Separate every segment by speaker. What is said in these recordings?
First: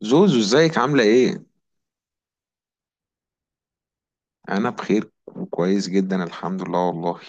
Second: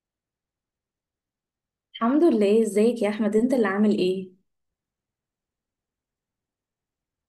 Speaker 1: زوزو ازيك عاملة ايه؟
Speaker 2: الحمد لله. ازيك يا احمد؟ انت اللي عامل ايه؟
Speaker 1: أنا بخير وكويس جدا الحمد لله والله.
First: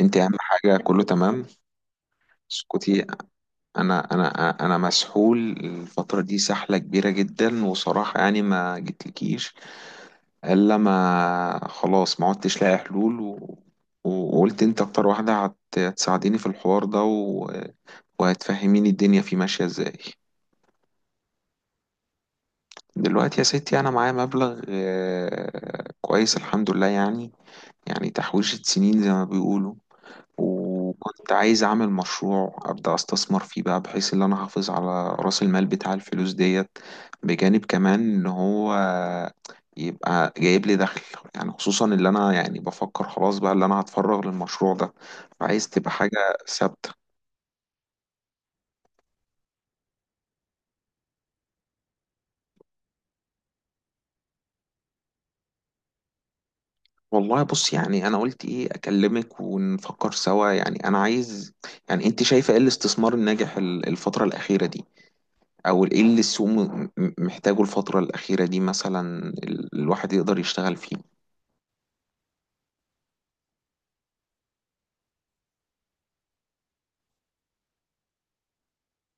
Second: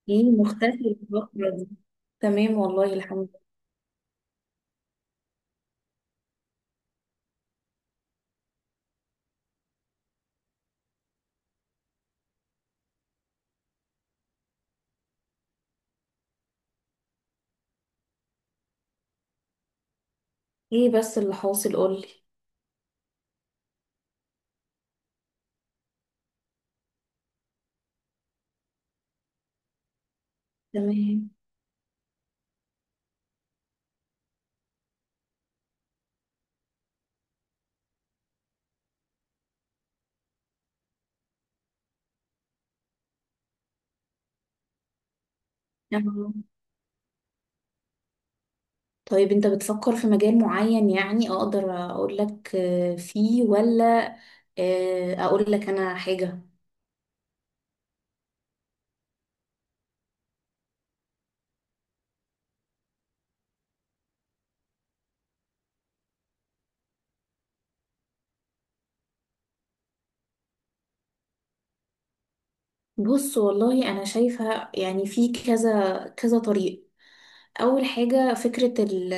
Speaker 1: انت
Speaker 2: ايه
Speaker 1: أهم حاجة
Speaker 2: مختفي
Speaker 1: كله تمام.
Speaker 2: الفترة دي؟ تمام والله
Speaker 1: اسكتي.
Speaker 2: الحمد
Speaker 1: أنا مسحول الفترة دي سحلة كبيرة جدا وصراحة يعني ما جتلكيش إلا ما خلاص ما عدتش لاقي حلول وقلت انت أكتر واحدة هتساعديني في الحوار ده وهتفهميني الدنيا فيه ماشية ازاي.
Speaker 2: لله. ايه بس اللي حاصل؟ قولي.
Speaker 1: دلوقتي يا ستي أنا معايا مبلغ كويس الحمد لله يعني تحويشة سنين زي ما بيقولوا.
Speaker 2: تمام.
Speaker 1: وكنت عايز أعمل مشروع أبدأ أستثمر فيه بقى بحيث إن أنا أحافظ على رأس المال بتاع الفلوس ديت، بجانب كمان إن هو يبقى جايب لي دخل، يعني خصوصا اللي أنا يعني بفكر خلاص بقى اللي أنا هتفرغ للمشروع ده، فعايز تبقى
Speaker 2: أهو.
Speaker 1: حاجة ثابتة.
Speaker 2: طيب انت بتفكر في مجال معين؟ يعني اقدر اقول لك، آه، فيه ولا اقول لك انا حاجة.
Speaker 1: والله بص يعني أنا قلت إيه أكلمك ونفكر سوا يعني أنا عايز، يعني أنت شايفة إيه الاستثمار الناجح الفترة الأخيرة دي؟ او ايه اللي السوق محتاجه الفترة الأخيرة دي مثلا الواحد يقدر يشتغل فيه؟
Speaker 2: بص والله انا شايفة يعني في كذا كذا طريق. أول حاجة فكرة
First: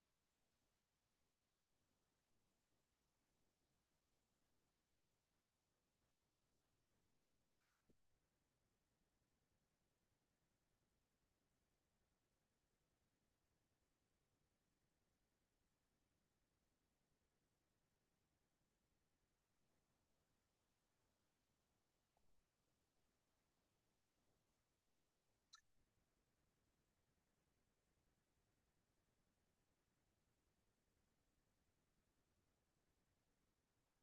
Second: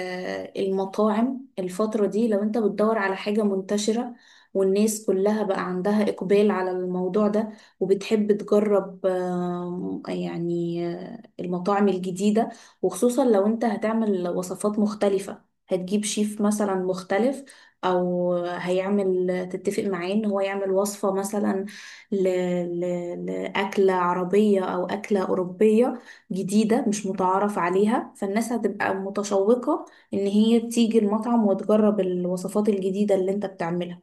Speaker 2: المطاعم. الفترة دي لو أنت بتدور على حاجة منتشرة، والناس كلها بقى عندها إقبال على الموضوع ده، وبتحب تجرب يعني المطاعم الجديدة. وخصوصا لو أنت هتعمل وصفات مختلفة، هتجيب شيف مثلا مختلف، أو هيعمل تتفق معاه إن هو يعمل وصفة مثلا ل... لأكلة عربية أو أكلة أوروبية جديدة مش متعارف عليها، فالناس هتبقى متشوقة إن هي تيجي المطعم وتجرب الوصفات الجديدة اللي أنت بتعملها.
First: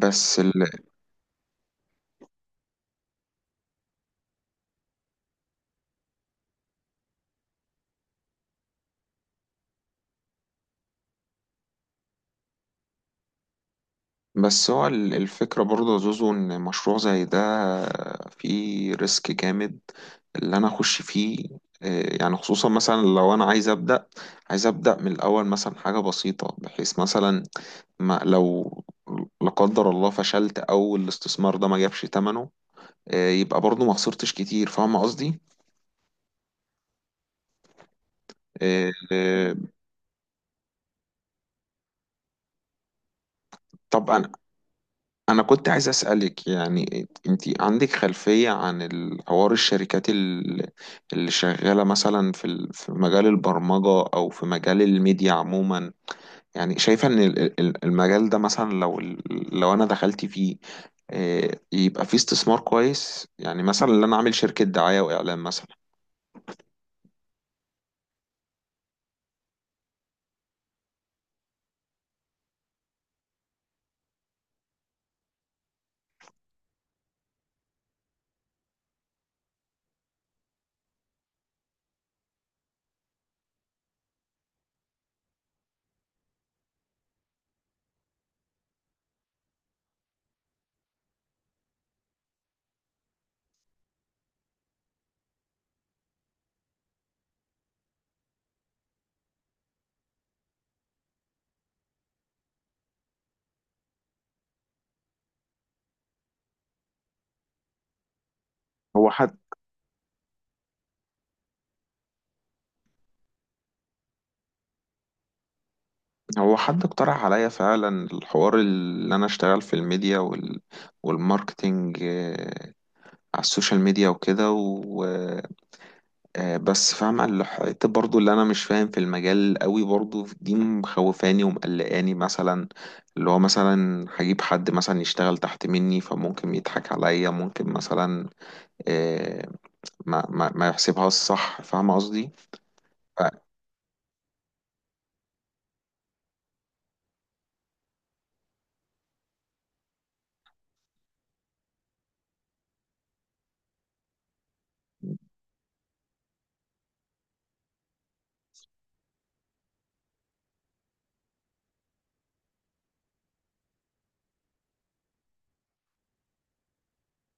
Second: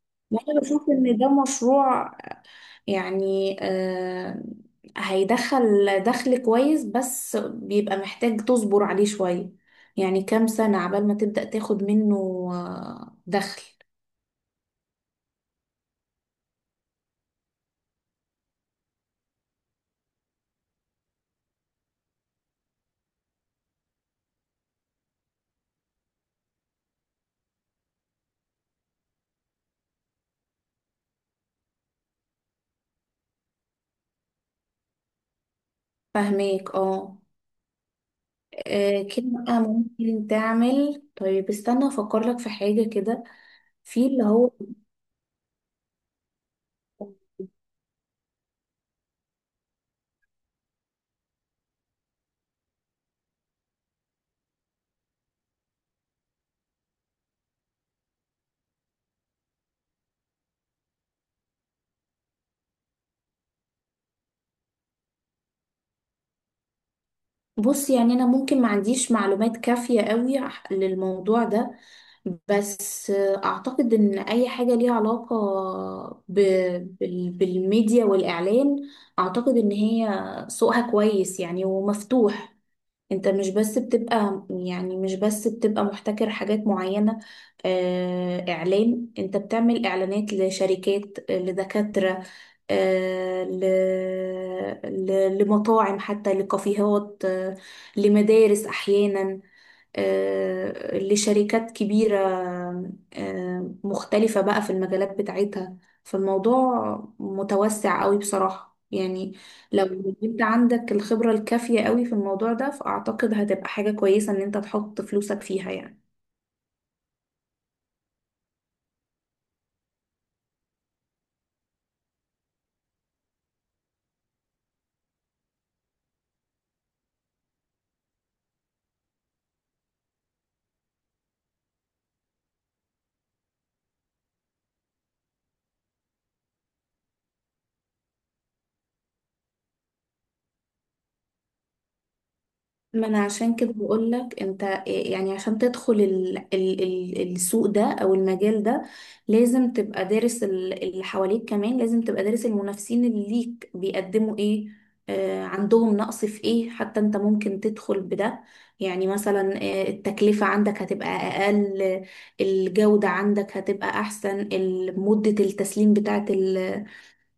Speaker 1: بس
Speaker 2: وأنا
Speaker 1: ال...
Speaker 2: بشوف إن ده مشروع يعني هيدخل دخل كويس، بس بيبقى محتاج تصبر عليه شوية. يعني كام سنة عبال ما تبدأ تاخد منه دخل.
Speaker 1: بس هو الفكرة برضه يا زوزو ان مشروع زي ده فيه ريسك جامد اللي انا اخش فيه. يعني خصوصا مثلا لو انا عايز ابدا من الاول مثلا حاجه بسيطه بحيث مثلا ما لو لا قدر الله فشلت او الاستثمار ده ما جابش ثمنه. يبقى برضه ما خسرتش كتير فاهم قصدي؟
Speaker 2: فاهميك اه.
Speaker 1: آه،
Speaker 2: كده
Speaker 1: آه.
Speaker 2: بقى ممكن تعمل. طيب استنى افكر لك في حاجة كده في اللي
Speaker 1: طبعا.
Speaker 2: هو.
Speaker 1: أنا كنت عايز أسألك يعني أنت عندك خلفية عن الحوار الشركات اللي شغالة مثلا في في مجال البرمجة أو في مجال الميديا عموما، يعني شايفة إن المجال ده مثلا لو أنا دخلت فيه، يبقى فيه استثمار كويس يعني مثلا إن أنا أعمل شركة دعاية وإعلان مثلا.
Speaker 2: بص يعني انا ممكن ما عنديش معلومات كافية قوي للموضوع ده. بس اعتقد ان اي حاجة ليها علاقة ب... بالميديا والاعلان، اعتقد ان هي سوقها كويس يعني ومفتوح. انت مش بس بتبقى يعني مش بس بتبقى محتكر حاجات معينة. اعلان، انت بتعمل اعلانات لشركات، لدكاترة، آه، ل... لمطاعم، حتى لكافيهات، لمدارس احيانا، لشركات كبيرة مختلفة بقى في المجالات بتاعتها. فالموضوع متوسع قوي بصراحة
Speaker 1: هو
Speaker 2: يعني.
Speaker 1: حد
Speaker 2: لو انت عندك الخبرة الكافية قوي في الموضوع ده، فأعتقد هتبقى حاجة كويسة ان انت تحط فلوسك فيها يعني.
Speaker 1: هو حد اقترح عليا فعلا الحوار اللي أنا أشتغل في الميديا والماركتينج على السوشيال ميديا وكده و آه، بس فاهمة الحتة برضو اللي أنا مش فاهم في المجال قوي برضو دي مخوفاني ومقلقاني مثلا، اللي هو مثلا هجيب حد مثلا يشتغل تحت مني فممكن يضحك عليا ممكن مثلا آه، ما يحسبهاش صح فاهمة قصدي؟
Speaker 2: ما انا
Speaker 1: ف-
Speaker 2: عشان كده بقول لك انت يعني عشان تدخل ال ال ال السوق ده او المجال ده لازم تبقى دارس اللي حواليك، كمان لازم تبقى دارس المنافسين اللي ليك بيقدموا ايه، آه عندهم نقص في ايه حتى انت ممكن تدخل بده. يعني مثلا التكلفة عندك هتبقى اقل، الجودة عندك هتبقى احسن، مدة التسليم بتاعت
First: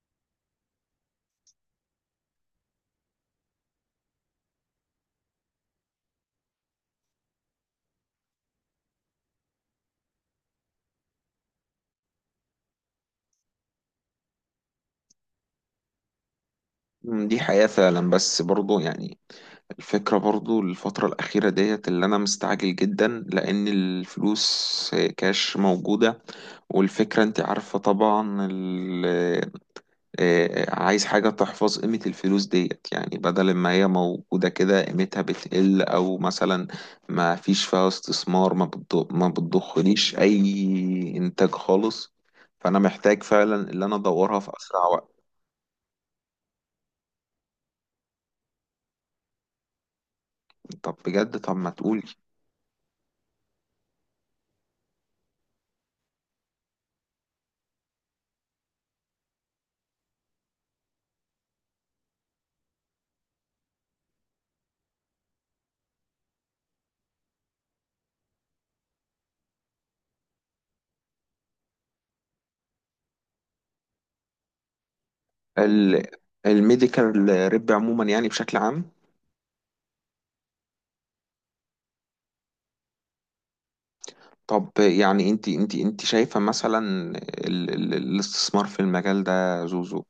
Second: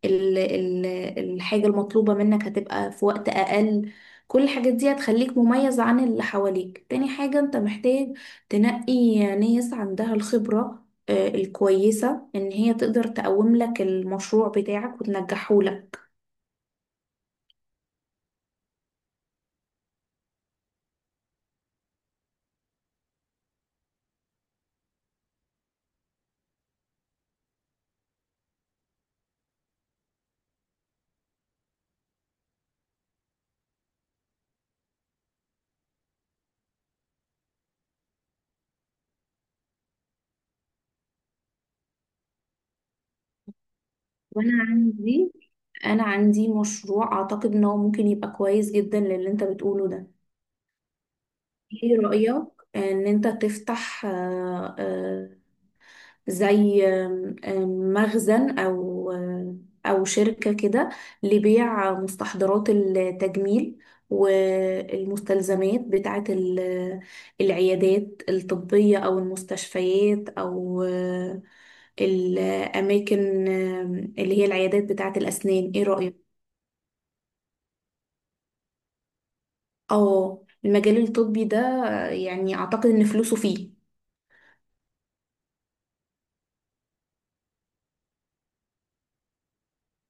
Speaker 2: ال ال الحاجة المطلوبة منك هتبقى في وقت أقل. كل الحاجات دي هتخليك مميز عن اللي حواليك. تاني حاجة انت محتاج تنقي ناس عندها الخبرة الكويسة ان هي تقدر تقوم لك المشروع بتاعك وتنجحه لك.
Speaker 1: دي حقيقة فعلا بس برضو يعني الفكرة برضو الفترة الأخيرة ديت اللي أنا مستعجل جدا لأن الفلوس كاش موجودة، والفكرة أنت عارفة طبعا، عايز حاجة تحفظ قيمة الفلوس ديت يعني بدل ما هي موجودة كده قيمتها بتقل أو مثلا ما فيش فيها استثمار ما بتضخليش أي إنتاج خالص، فأنا محتاج فعلا اللي أنا أدورها في
Speaker 2: وانا
Speaker 1: أسرع وقت.
Speaker 2: عندي انا عندي مشروع اعتقد ان هو ممكن يبقى كويس جدا للي انت بتقوله ده.
Speaker 1: طب بجد، طب ما
Speaker 2: ايه
Speaker 1: تقول.
Speaker 2: رأيك ان انت تفتح زي آم، آم، مخزن، أو أو شركة كده لبيع مستحضرات التجميل والمستلزمات بتاعة العيادات الطبية أو المستشفيات أو الأماكن، اللي هي العيادات بتاعة الأسنان. إيه رأيك؟
Speaker 1: الميديكال ريب عموما يعني بشكل عام.
Speaker 2: اه، المجال الطبي ده يعني أعتقد إن فلوسه فيه.
Speaker 1: طب يعني انت شايفة مثلا ال ال الاستثمار في المجال ده زوزو،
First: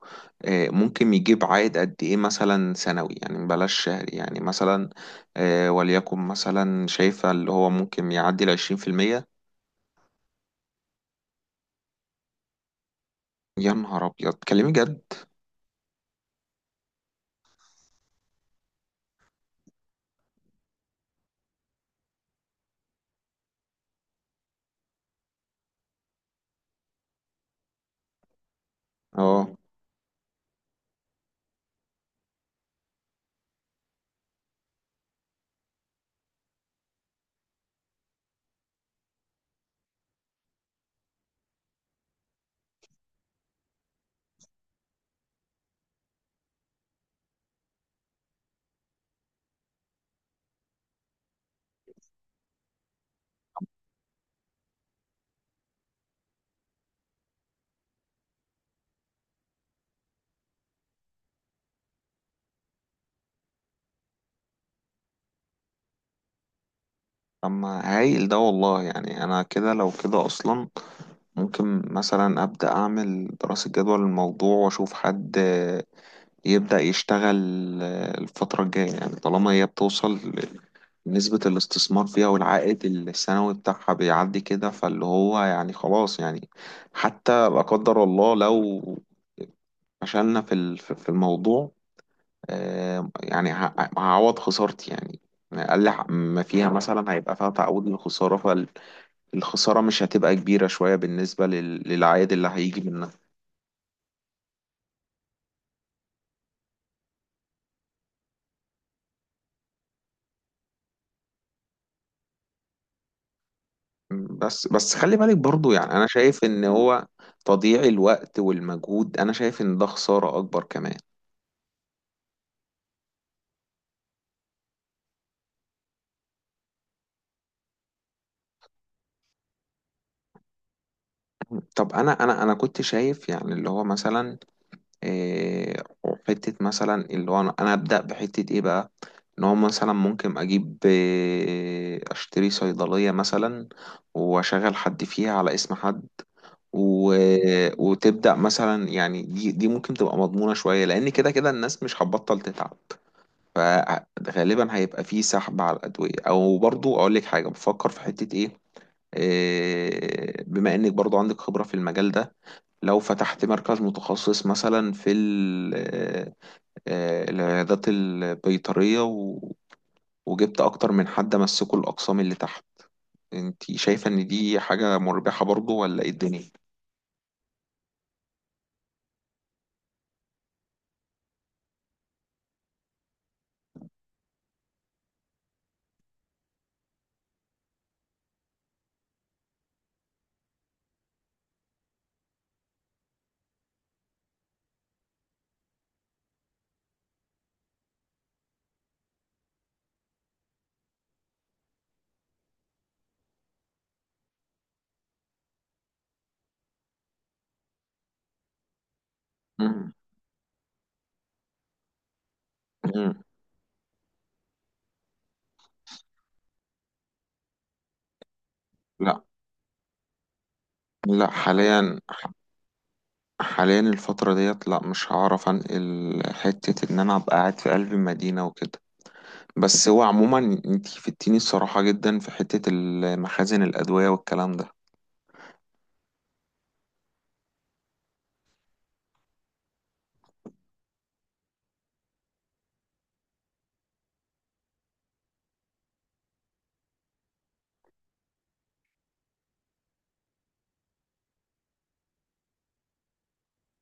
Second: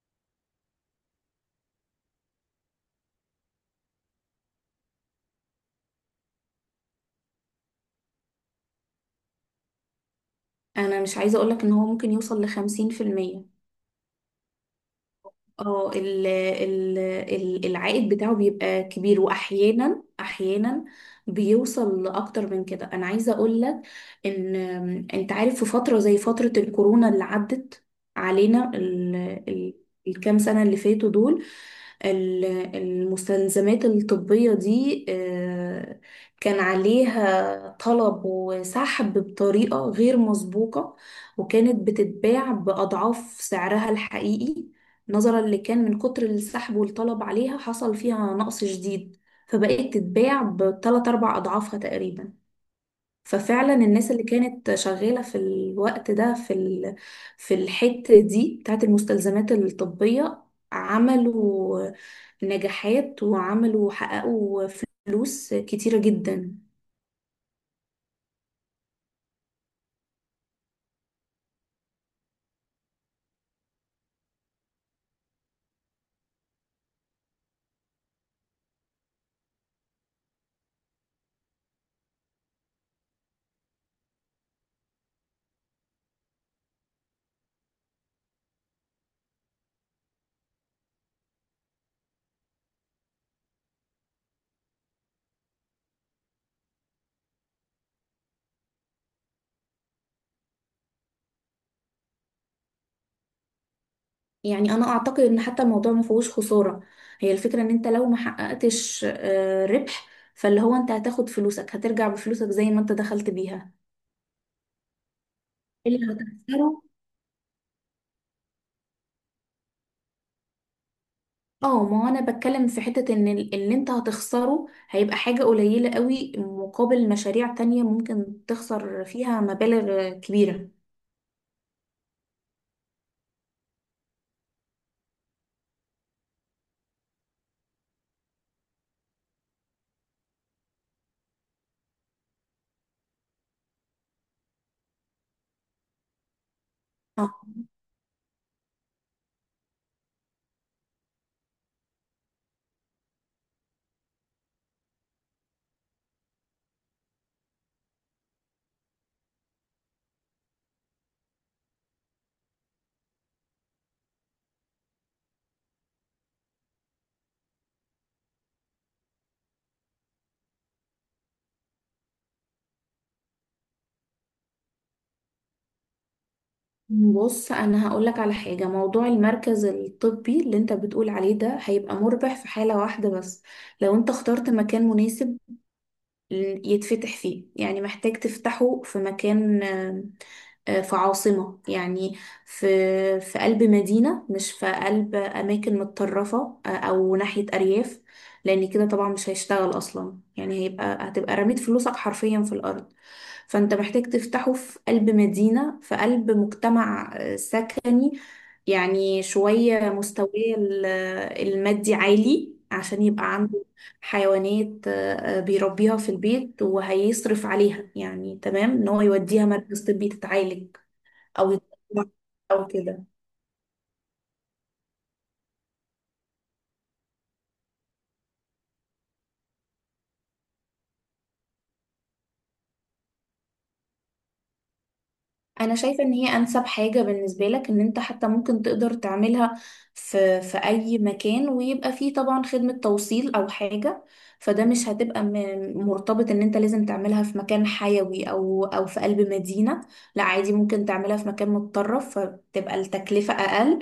Speaker 1: ممكن يجيب عائد قد ايه مثلا سنوي يعني بلاش شهري يعني مثلا، وليكن مثلا شايفة اللي هو ممكن يعدي 20%؟
Speaker 2: أنا مش عايزة أقولك إن هو ممكن يوصل لخمسين في المية.
Speaker 1: يا نهار ابيض تكلمي جد!
Speaker 2: اه، العائد بتاعه بيبقى كبير، واحيانا احيانا بيوصل لاكتر من كده. انا عايزه اقول لك ان انت عارف، في فتره زي فتره الكورونا اللي عدت علينا
Speaker 1: اه.
Speaker 2: ال... الكام سنه اللي فاتوا دول، ال- المستلزمات الطبيه دي كان عليها طلب وسحب بطريقه غير مسبوقه، وكانت بتتباع باضعاف سعرها الحقيقي. نظرا لكان من كتر السحب والطلب عليها حصل فيها نقص شديد، فبقت تتباع بتلات أربع أضعافها تقريبا. ففعلا الناس اللي كانت شغالة في الوقت ده في الحتة دي بتاعت المستلزمات الطبية، عملوا نجاحات، وعملوا حققوا فلوس كتيرة جدا.
Speaker 1: اما هايل ده والله يعني انا كده لو كده اصلا ممكن مثلا ابدا اعمل دراسة جدوى للموضوع واشوف حد يبدأ يشتغل الفترة الجاية يعني طالما هي بتوصل نسبة الاستثمار فيها والعائد السنوي بتاعها بيعدي كده فاللي هو يعني خلاص يعني حتى لا قدر الله لو فشلنا في ال- في في الموضوع، يعني هعوض خسارتي يعني، أقل ما فيها مثلا هيبقى فيها تعويض للخسارة، فالخسارة مش هتبقى كبيرة شوية بالنسبة للعائد اللي هيجي منها.
Speaker 2: يعني انا اعتقد ان حتى الموضوع ما فيهوش خساره. هي الفكره ان انت لو ما حققتش ربح، فاللي هو انت هتاخد فلوسك، هترجع بفلوسك زي ما انت دخلت بيها.
Speaker 1: بس خلي بالك برضو يعني
Speaker 2: اللي
Speaker 1: انا شايف ان
Speaker 2: هتخسره.
Speaker 1: هو تضييع الوقت والمجهود انا شايف ان ده خسارة اكبر كمان.
Speaker 2: اه، ما هو انا بتكلم في حته ان اللي انت هتخسره هيبقى حاجه قليله قوي مقابل مشاريع تانية ممكن تخسر فيها مبالغ كبيره.
Speaker 1: طب انا كنت شايف يعني اللي هو مثلا إيه، حتة مثلا اللي هو أنا ابدأ بحتة ايه بقى، ان هو مثلا ممكن اجيب إيه اشتري صيدلية مثلا واشغل حد فيها على اسم حد و...
Speaker 2: اه،
Speaker 1: وتبدأ مثلا يعني دي ممكن تبقى مضمونة شوية لان كده كده الناس مش هتبطل تتعب، فغالبا هيبقى فيه سحب على الأدوية أو برضو أقول لك حاجة بفكر في حتة إيه، بما إنك برضو عندك خبرة في المجال ده، لو فتحت مركز متخصص مثلا في العيادات البيطرية وجبت أكتر من حد مسكوا الأقسام اللي تحت، أنت شايفة إن دي حاجة مربحة برضو ولا إيه الدنيا؟
Speaker 2: بص انا هقولك على حاجه. موضوع المركز الطبي اللي انت بتقول عليه ده هيبقى مربح في حاله واحده بس، لو انت اخترت مكان مناسب يتفتح فيه. يعني محتاج تفتحه في مكان، آم، آه، في عاصمة يعني، في في قلب مدينة، مش في قلب أماكن متطرفة أو ناحية أرياف، لأن كده طبعا مش هيشتغل أصلا. يعني هيبقى هتبقى رميت فلوسك حرفيا في الأرض. فأنت محتاج تفتحه في قلب مدينة، في قلب مجتمع سكني، يعني شوية
Speaker 1: مم.
Speaker 2: مستواه ال- المادي عالي عشان
Speaker 1: مم.
Speaker 2: يبقى عنده حيوانات بيربيها في البيت وهيصرف عليها، يعني تمام ان هو
Speaker 1: لا،
Speaker 2: يوديها مركز طبي تتعالج
Speaker 1: لا
Speaker 2: او
Speaker 1: حاليا.
Speaker 2: يتطوع او كده.
Speaker 1: حاليا الفترة ديت لا مش هعرف انقل حتة ان انا ابقى قاعد في قلب المدينة وكده، بس هو عموما انتي فدتيني الصراحة جدا في حتة المخازن الأدوية والكلام ده.
Speaker 2: انا شايفة ان هي انسب حاجة بالنسبة لك، ان انت حتى ممكن تقدر تعملها في اي مكان، ويبقى فيه طبعا خدمة توصيل او حاجة. فده مش هتبقى مرتبط ان انت لازم تعملها في مكان حيوي او في قلب مدينة. لا عادي ممكن تعملها في مكان متطرف، فتبقى التكلفة اقل،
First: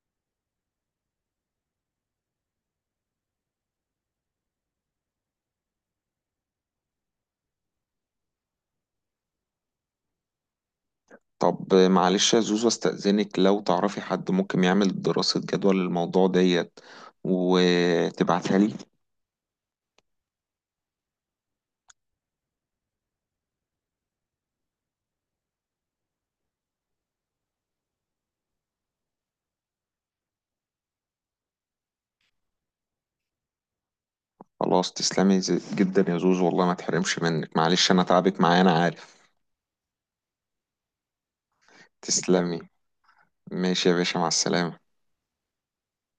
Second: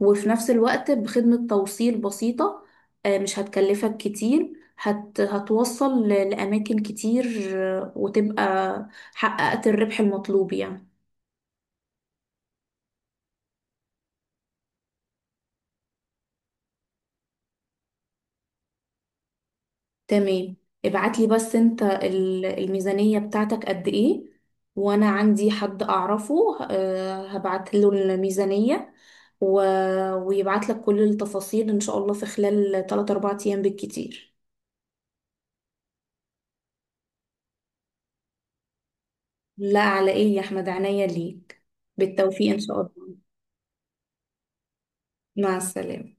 Speaker 2: وفي نفس الوقت بخدمة توصيل بسيطة مش هتكلفك كتير، هتوصل لأماكن كتير وتبقى حققت الربح المطلوب يعني.
Speaker 1: طب معلش يا زوزو استأذنك لو تعرفي حد ممكن يعمل دراسة جدوى للموضوع ديت وتبعتها لي.
Speaker 2: تمام. ابعتلي بس انت الميزانية بتاعتك قد ايه، وانا عندي حد اعرفه هبعت له الميزانية و... ويبعت لك كل التفاصيل ان شاء الله في خلال 3 4 ايام بالكتير.
Speaker 1: خلاص تسلمي جدا يا زوزو والله ما تحرمش منك، معلش انا تعبك معايا انا عارف.
Speaker 2: لا على ايه يا احمد، عينيا ليك. بالتوفيق
Speaker 1: تسلمي.
Speaker 2: ان شاء الله.
Speaker 1: ماشي يا باشا مع السلامة.
Speaker 2: مع السلامة.